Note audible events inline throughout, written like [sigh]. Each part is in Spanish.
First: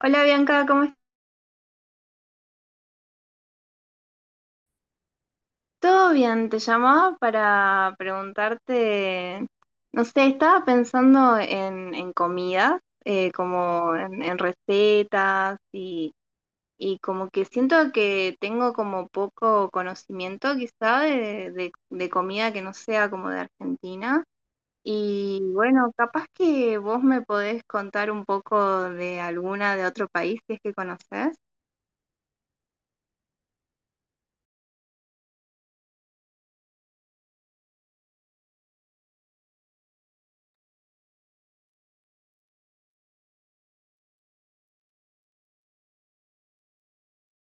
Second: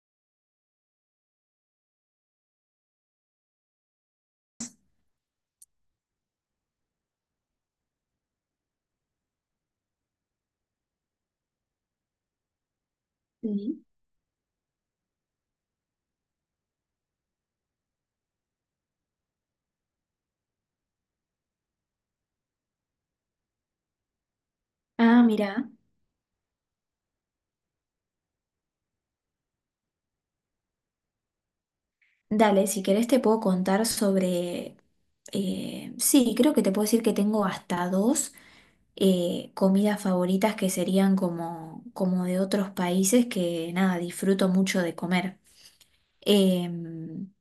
Hola Bianca, ¿cómo estás? ¿Todo bien? Te llamaba para preguntarte, no sé, estaba pensando en, comidas, Sí. como en recetas y como que siento que tengo como poco conocimiento quizá de comida que no sea como de Argentina. Ah, Y mira. bueno, capaz que vos me podés contar un poco de alguna de otro país si es que conocés. Dale, si querés te puedo contar sobre... sí, creo que te puedo decir que tengo hasta dos comidas favoritas que serían como, como de otros países que nada, disfruto mucho de comer. Em,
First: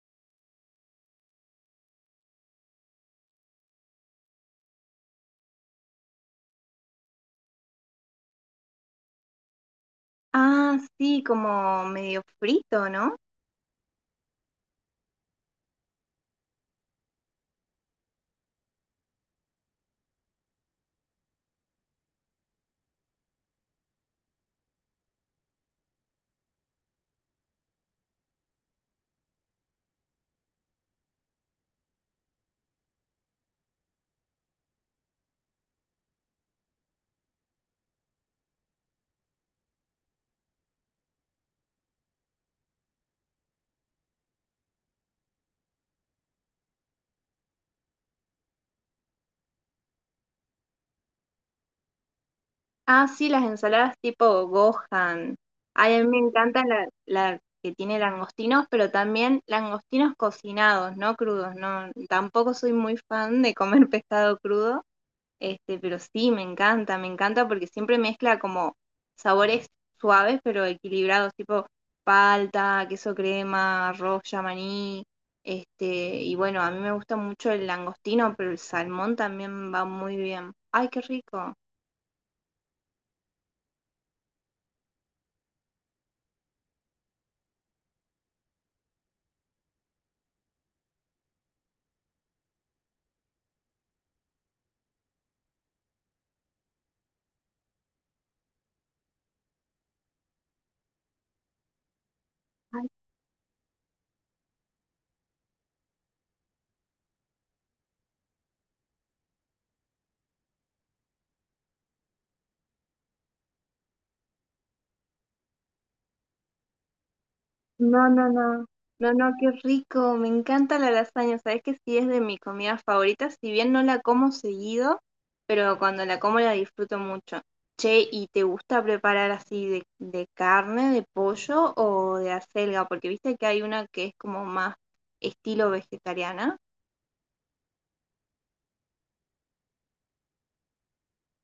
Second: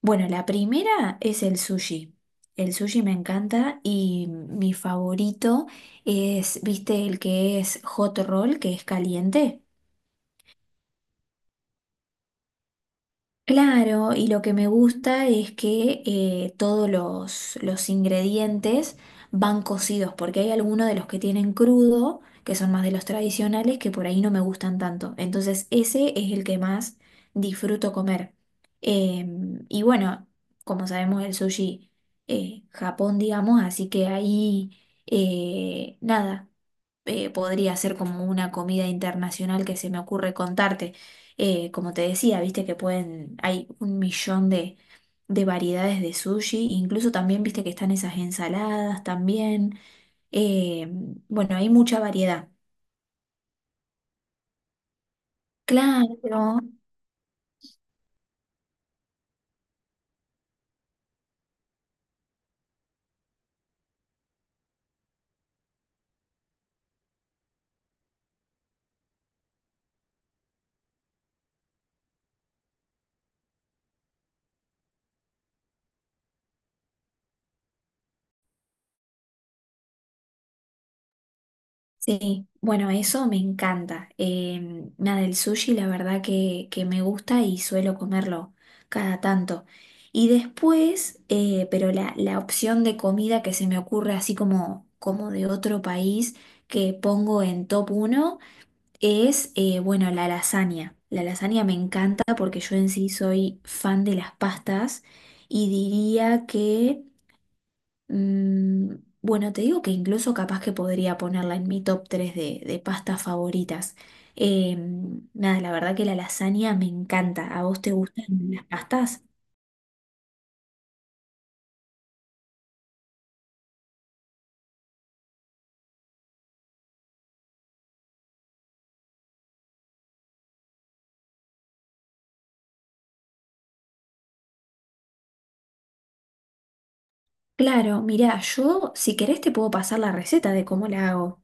bueno, la primera es el sushi. El sushi me encanta y mi favorito es, ¿viste el que es hot roll, que es caliente? Ah, sí, como medio frito, ¿no? Claro, y lo que me gusta es que todos los ingredientes van cocidos, porque hay algunos de los que tienen crudo, que son más de los tradicionales, que por ahí no me gustan tanto. Entonces ese es el que más disfruto comer. Eh, y bueno, como sabemos, el sushi, Japón, digamos, así que ahí, nada podría ser como una comida internacional que se me ocurre contarte. Como te decía, viste que pueden, hay un millón de variedades de sushi, incluso también viste que están esas ensaladas también. Eh, bueno, hay mucha variedad. Ah, sí, las ensaladas tipo Gohan. Ay, a mí me Claro. encanta la que tiene langostinos, pero también langostinos cocinados, no crudos. No, tampoco soy muy fan de comer [laughs] pescado crudo, pero sí, me encanta porque siempre mezcla como sabores suaves pero equilibrados, tipo palta, queso crema, arroz, maní, este, y bueno, a mí me gusta mucho el langostino, pero el salmón también va muy bien. Ay, qué rico. Sí, bueno, eso me encanta. Nada, el sushi la verdad que me gusta y suelo comerlo cada tanto. Y después, pero la opción de comida que se me ocurre así como, como de otro país que pongo en top uno es, bueno, la lasaña. La lasaña me encanta porque yo en sí soy fan de las pastas y diría que... Mm, bueno, te digo que incluso capaz que podría ponerla en mi top 3 de pastas favoritas. Eh, nada, la verdad que la lasaña me encanta. ¿A vos te No, gustan no, no. las No, pastas? no, qué rico. Me encanta la lasaña. Sabes que sí es de mi comida favorita, si bien no la como seguido, pero cuando la como la disfruto mucho. Che, ¿y te gusta preparar así de carne, de pollo o de acelga? Porque viste que hay una que es como más estilo vegetariana. Claro, mirá, yo si querés te puedo pasar la receta de cómo la hago.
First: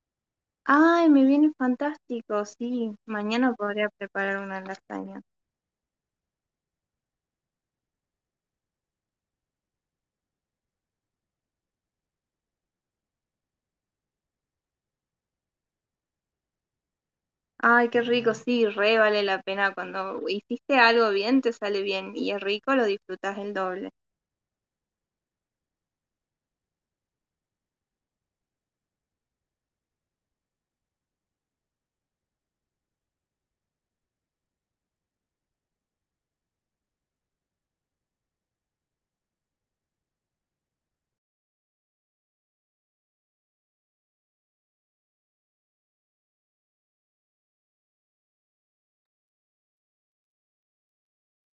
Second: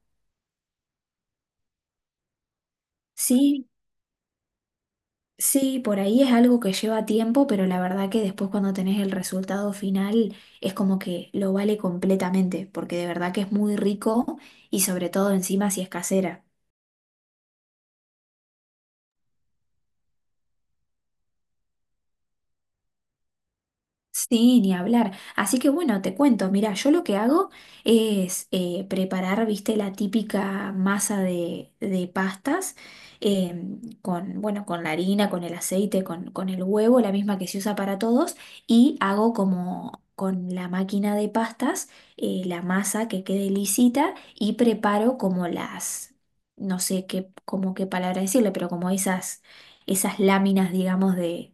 Ay, me viene fantástico. Sí, mañana Sí, podría preparar una lasaña. sí, por ahí es algo que lleva tiempo, pero la verdad que después cuando tenés el resultado final es como que lo vale completamente, porque de verdad que es muy rico y sobre todo encima si es casera. Ay, qué rico, sí, re vale la pena cuando hiciste algo bien, te sale bien y es rico, lo disfrutas el doble. Sí, ni hablar. Así que bueno, te cuento, mira, yo lo que hago es preparar, viste, la típica masa de pastas con, bueno, con la harina, con el aceite, con el huevo, la misma que se usa para todos, y hago como con la máquina de pastas la masa que quede lisita y preparo como las, no sé qué, como qué palabra decirle, pero como esas, esas láminas, digamos, de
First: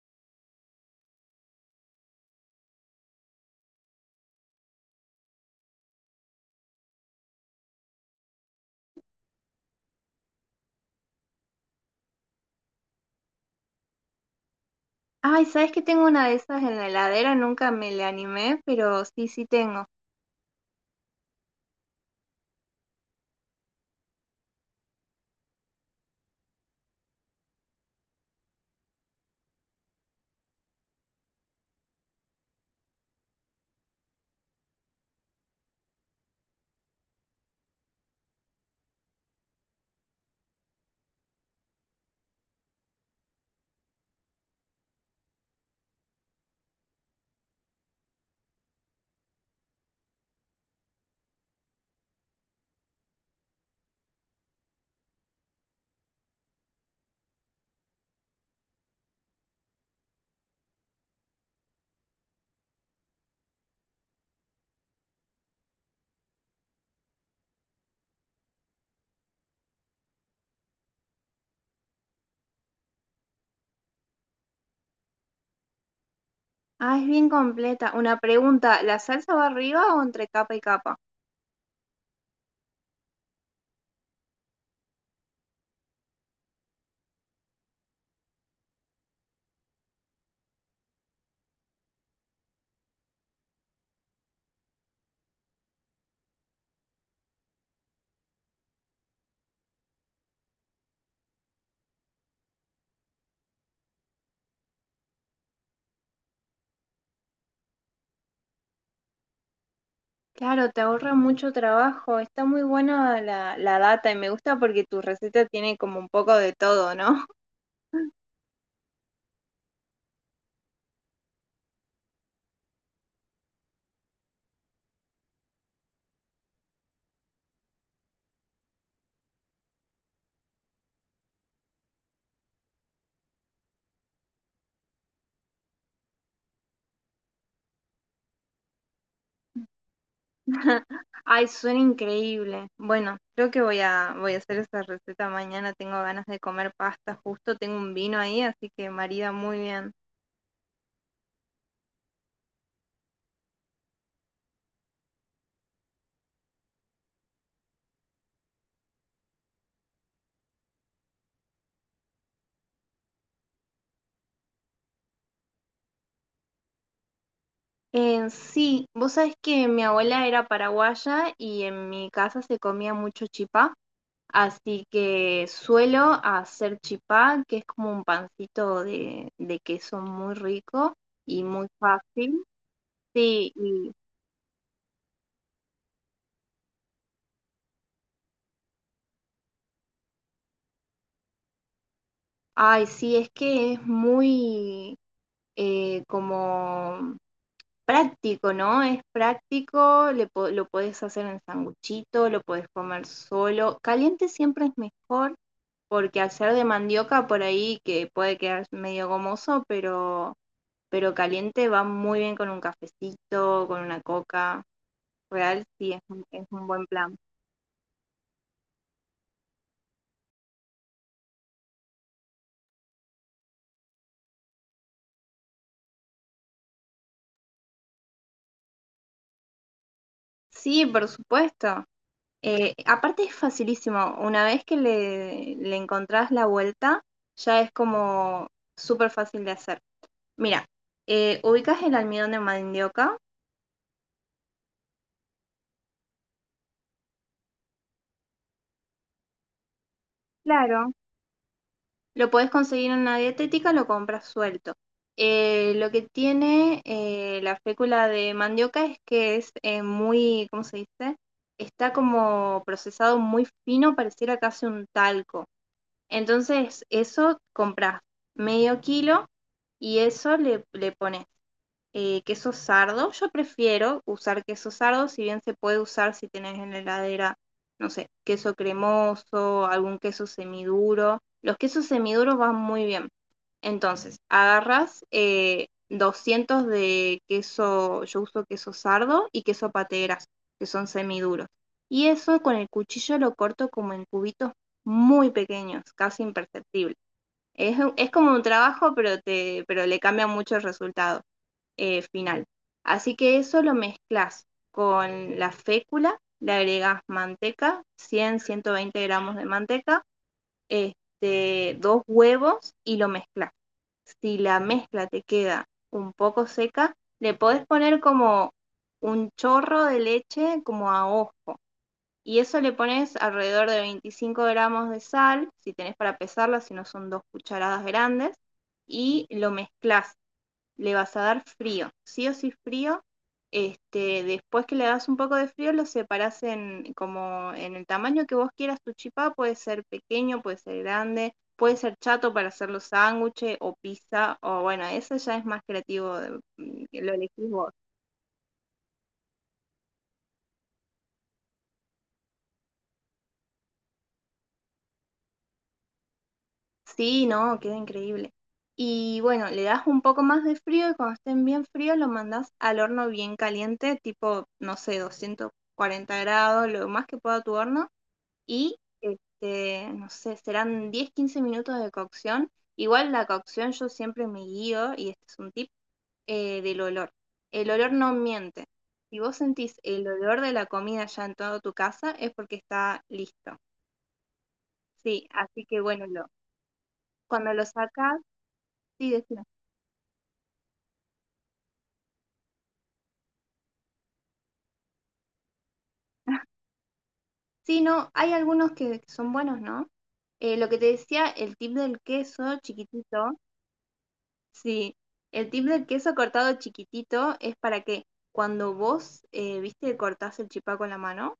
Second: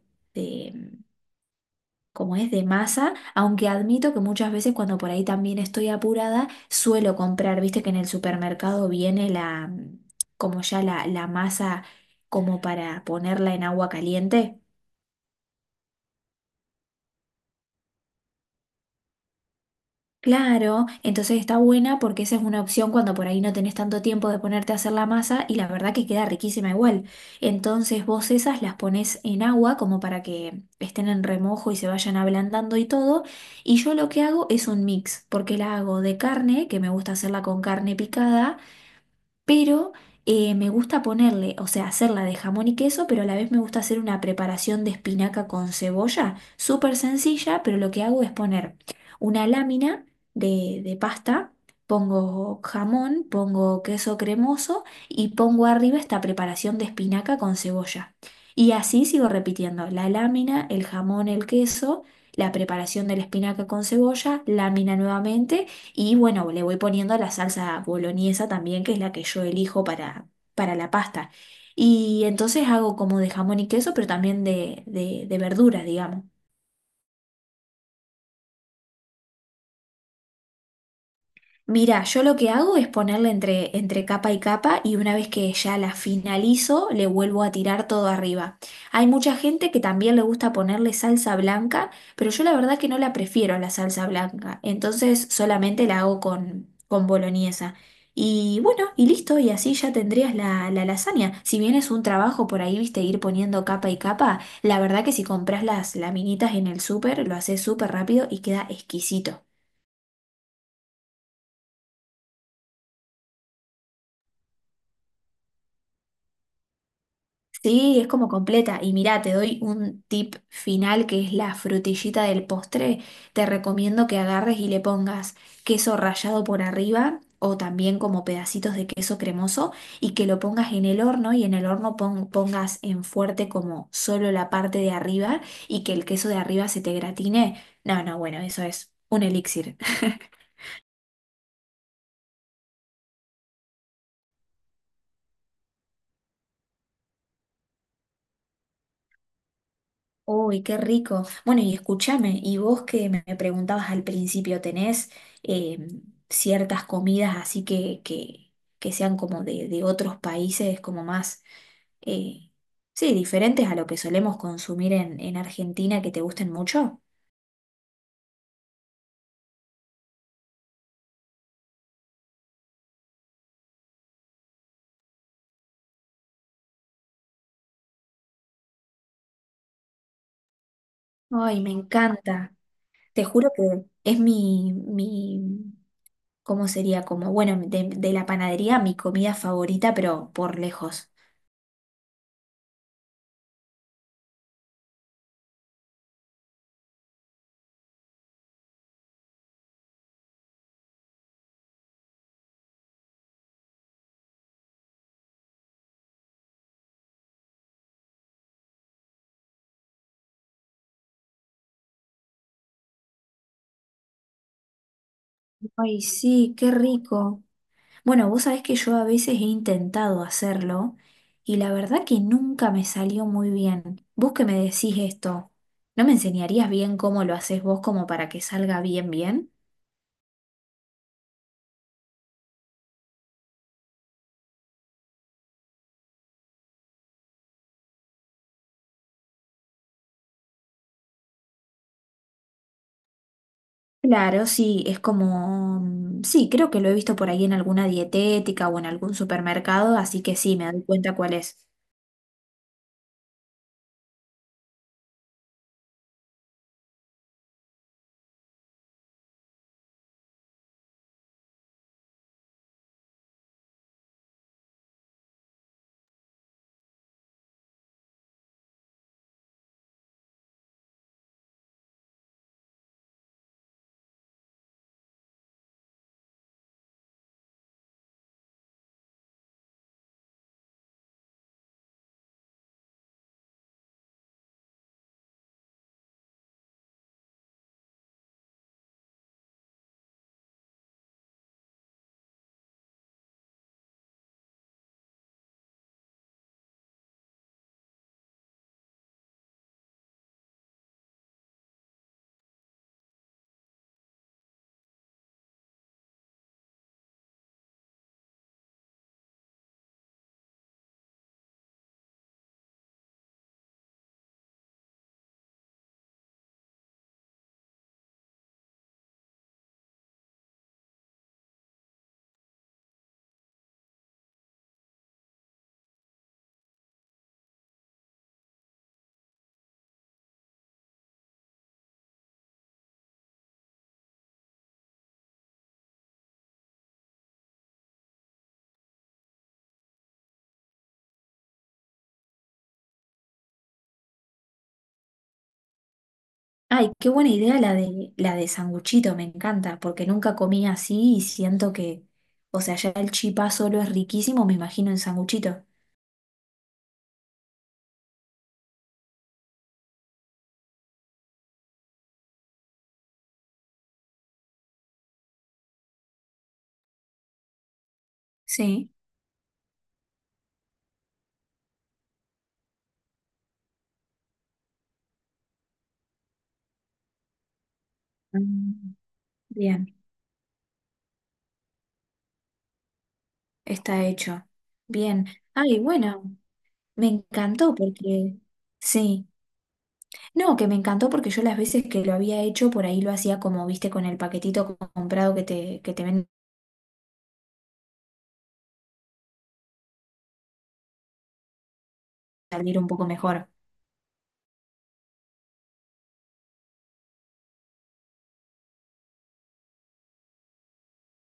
como es de masa, aunque admito que muchas veces cuando por ahí también estoy apurada, suelo comprar, viste que en el supermercado viene la, mm, como ya la masa como para ponerla en agua caliente. Ay, ¿sabes que tengo una de esas en la heladera? Nunca me le animé, pero sí, sí tengo. Claro, entonces está buena porque esa es una opción cuando por ahí no tenés tanto tiempo de ponerte a hacer la masa y la verdad que queda riquísima igual. Entonces vos esas las pones en agua como para que estén en remojo y se vayan ablandando y todo. Y yo lo que hago es un mix, porque la hago de carne, que me gusta hacerla con carne picada pero me gusta ponerle, o sea, hacerla de jamón y queso, pero a la vez me gusta hacer una preparación de espinaca con cebolla, súper sencilla, pero lo que hago es poner una lámina de pasta, pongo jamón, pongo queso cremoso y pongo arriba esta preparación de espinaca con cebolla. Y así sigo repitiendo, la lámina, el jamón, el queso, la preparación de la espinaca con cebolla, lámina nuevamente. Y bueno, le voy poniendo la salsa boloñesa también, que es la que yo elijo para la pasta. Y entonces hago como de jamón y queso, pero también de verduras, digamos. Ah, es bien completa. Una pregunta, ¿la salsa va arriba o entre capa y capa? Mira, yo lo que hago es ponerla entre, entre capa y capa y una vez que ya la finalizo, le vuelvo a tirar todo arriba. Hay mucha gente que también le gusta ponerle salsa blanca, pero yo la verdad que no la prefiero a la salsa blanca, entonces solamente la hago con boloñesa. Y bueno, y listo, y así ya tendrías la lasaña. Si bien es un trabajo por ahí, viste, ir poniendo capa y capa, la verdad que si compras las laminitas en el súper, lo haces súper rápido y queda exquisito. Claro, te ahorra mucho trabajo. Está muy buena la data y me gusta porque tu receta tiene como un poco de todo, ¿no? Sí, es como completa. Y mirá, te doy un tip final que es la frutillita del postre. Te recomiendo que agarres y le pongas queso rallado por arriba o también como pedacitos de queso cremoso y que lo pongas en el horno y en el horno pongas en fuerte como solo la parte de arriba y que el queso de arriba se te gratine. No, no, bueno, eso es un elixir. Ay, suena increíble. Bueno, creo que voy a hacer esa receta mañana. Tengo ganas de comer pasta, justo tengo un vino ahí, así que marida muy bien. Uy, qué rico. Bueno, y escúchame, y vos que me preguntabas al principio, ¿tenés eh, ciertas comidas así que sean como de otros países, como más, eh, sí, diferentes a lo que solemos consumir en Argentina, que te gusten mucho? Sí, vos sabés que mi abuela era paraguaya y en mi casa se comía mucho chipá, así que suelo hacer chipá, que es como un pancito de, queso muy rico y Ay, me muy fácil. encanta. Te juro Sí, que y es mi, ¿cómo sería? Como, bueno, de la panadería, mi comida favorita, pero por lejos. ay, sí, es que es muy como práctico, ¿no? Es práctico, lo podés hacer en sanguchito, lo podés comer solo. Caliente siempre es mejor porque al ser de mandioca por ahí que puede quedar medio gomoso, pero caliente va muy bien con un cafecito, con una coca. Real, sí, Ay, es un, es sí, qué un buen plan. rico. Bueno, vos sabés que yo a veces he intentado hacerlo y la verdad que nunca me salió muy bien. Vos que me decís esto, ¿no me enseñarías bien cómo lo haces vos como para que salga bien bien? Sí, por supuesto. Aparte es facilísimo. Una vez que le encontrás la vuelta, ya es como súper fácil de hacer. Mira, ubicas el almidón de mandioca. Claro, sí, es como... mm, sí, creo que lo he visto por ahí en alguna dietética o en algún supermercado, así que sí, me doy Claro, cuenta cuál es. lo puedes conseguir en una dietética, lo compras suelto. Lo que tiene la fécula de mandioca es que es muy, ¿cómo se dice? Está como procesado muy fino, pareciera casi un talco. Entonces, eso compras medio kilo y eso le pones. Queso sardo. Yo prefiero usar queso sardo, si bien se puede usar si tenés en la heladera, no sé, queso cremoso, algún queso semiduro. Los quesos semiduros van muy bien. Entonces, agarras 200 de queso, yo uso queso sardo y queso pateras, que son semiduros. Y eso con el cuchillo lo corto como en cubitos muy pequeños, casi imperceptible. Es como un trabajo, pero le cambia mucho el resultado final. Así que eso lo mezclas con la fécula, le agregas manteca, 120 gramos de manteca, dos huevos y lo mezclas. Si la mezcla te queda un poco seca, le podés poner como un chorro de leche como a ojo. Y eso le pones alrededor de 25 gramos de sal, si tenés para pesarla, si no son dos cucharadas grandes, y lo mezclas. Le vas a dar frío, sí o sí frío. Después que le das un poco de frío, lo separás como en el tamaño que vos quieras tu chipá, puede ser pequeño, puede ser grande, puede ser chato para hacer los sándwiches o pizza, o bueno, eso ya es más creativo, Ay, qué lo buena elegís idea vos. La de sanguchito, me encanta, porque nunca comí así y siento que, o sea, ya el chipá solo es riquísimo, me imagino en sanguchito. Sí, no, queda increíble. Y bueno, le das un poco más de frío y cuando estén bien fríos lo mandás al horno bien caliente, tipo, no sé, 240 grados, lo más que pueda tu horno. Y Sí. No sé, serán 10 15 minutos de cocción. Igual la cocción yo siempre me guío, y este es un tip, del olor. El olor no miente. Mm. Si vos sentís Bien, el olor de la comida ya en toda tu casa, es porque está listo. está hecho. Bien. Sí, así que Ay, bueno, bueno, me cuando lo encantó sacas, porque... sí, Sí. decime. No, que me encantó porque yo las veces que lo había hecho, por ahí lo hacía como, viste, con el paquetito comprado que te vende [laughs] Sí, no, hay algunos que son buenos, ¿no? Lo que te decía, el tip del queso salir un poco chiquitito. mejor. Sí, el tip del queso cortado chiquitito es para que cuando vos, viste, cortás el chipá con la mano,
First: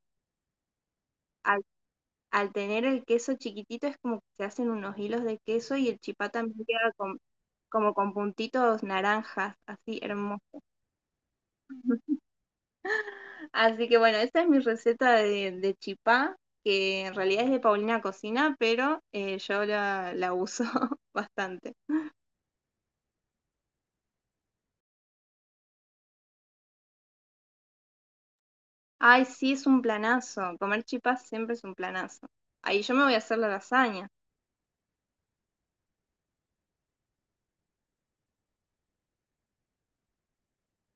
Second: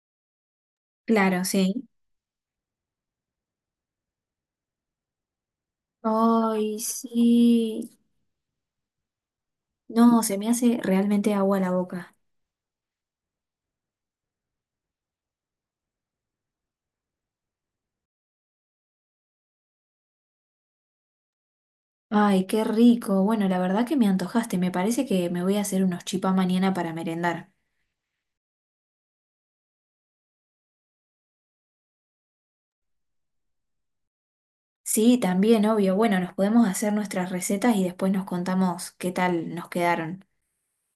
Claro, al, sí. al tener el queso chiquitito es como que se hacen unos hilos de queso y el chipá también Ay, queda sí. como con puntitos naranjas, así No, se me hermoso. hace realmente agua a la boca. [laughs] Así que bueno, esa es mi receta de, chipá, que en realidad es de Paulina Cocina, pero yo la uso [laughs] bastante. Ay, qué rico. Bueno, la verdad que me antojaste. Me parece que me voy a hacer unos chipas mañana para merendar. Ay, sí, es un planazo. Comer chipá siempre es un planazo. Ahí yo me voy a hacer la lasaña. Sí, también, obvio. Bueno, nos podemos hacer nuestras recetas y después nos contamos qué tal nos quedaron.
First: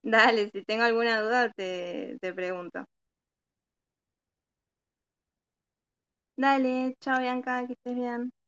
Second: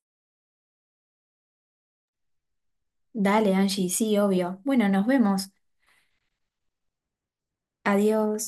Dale, si tengo alguna duda te, pregunto. Dale, Angie, sí, obvio. Bueno, nos vemos. Dale, chao Bianca, que estés bien. Adiós.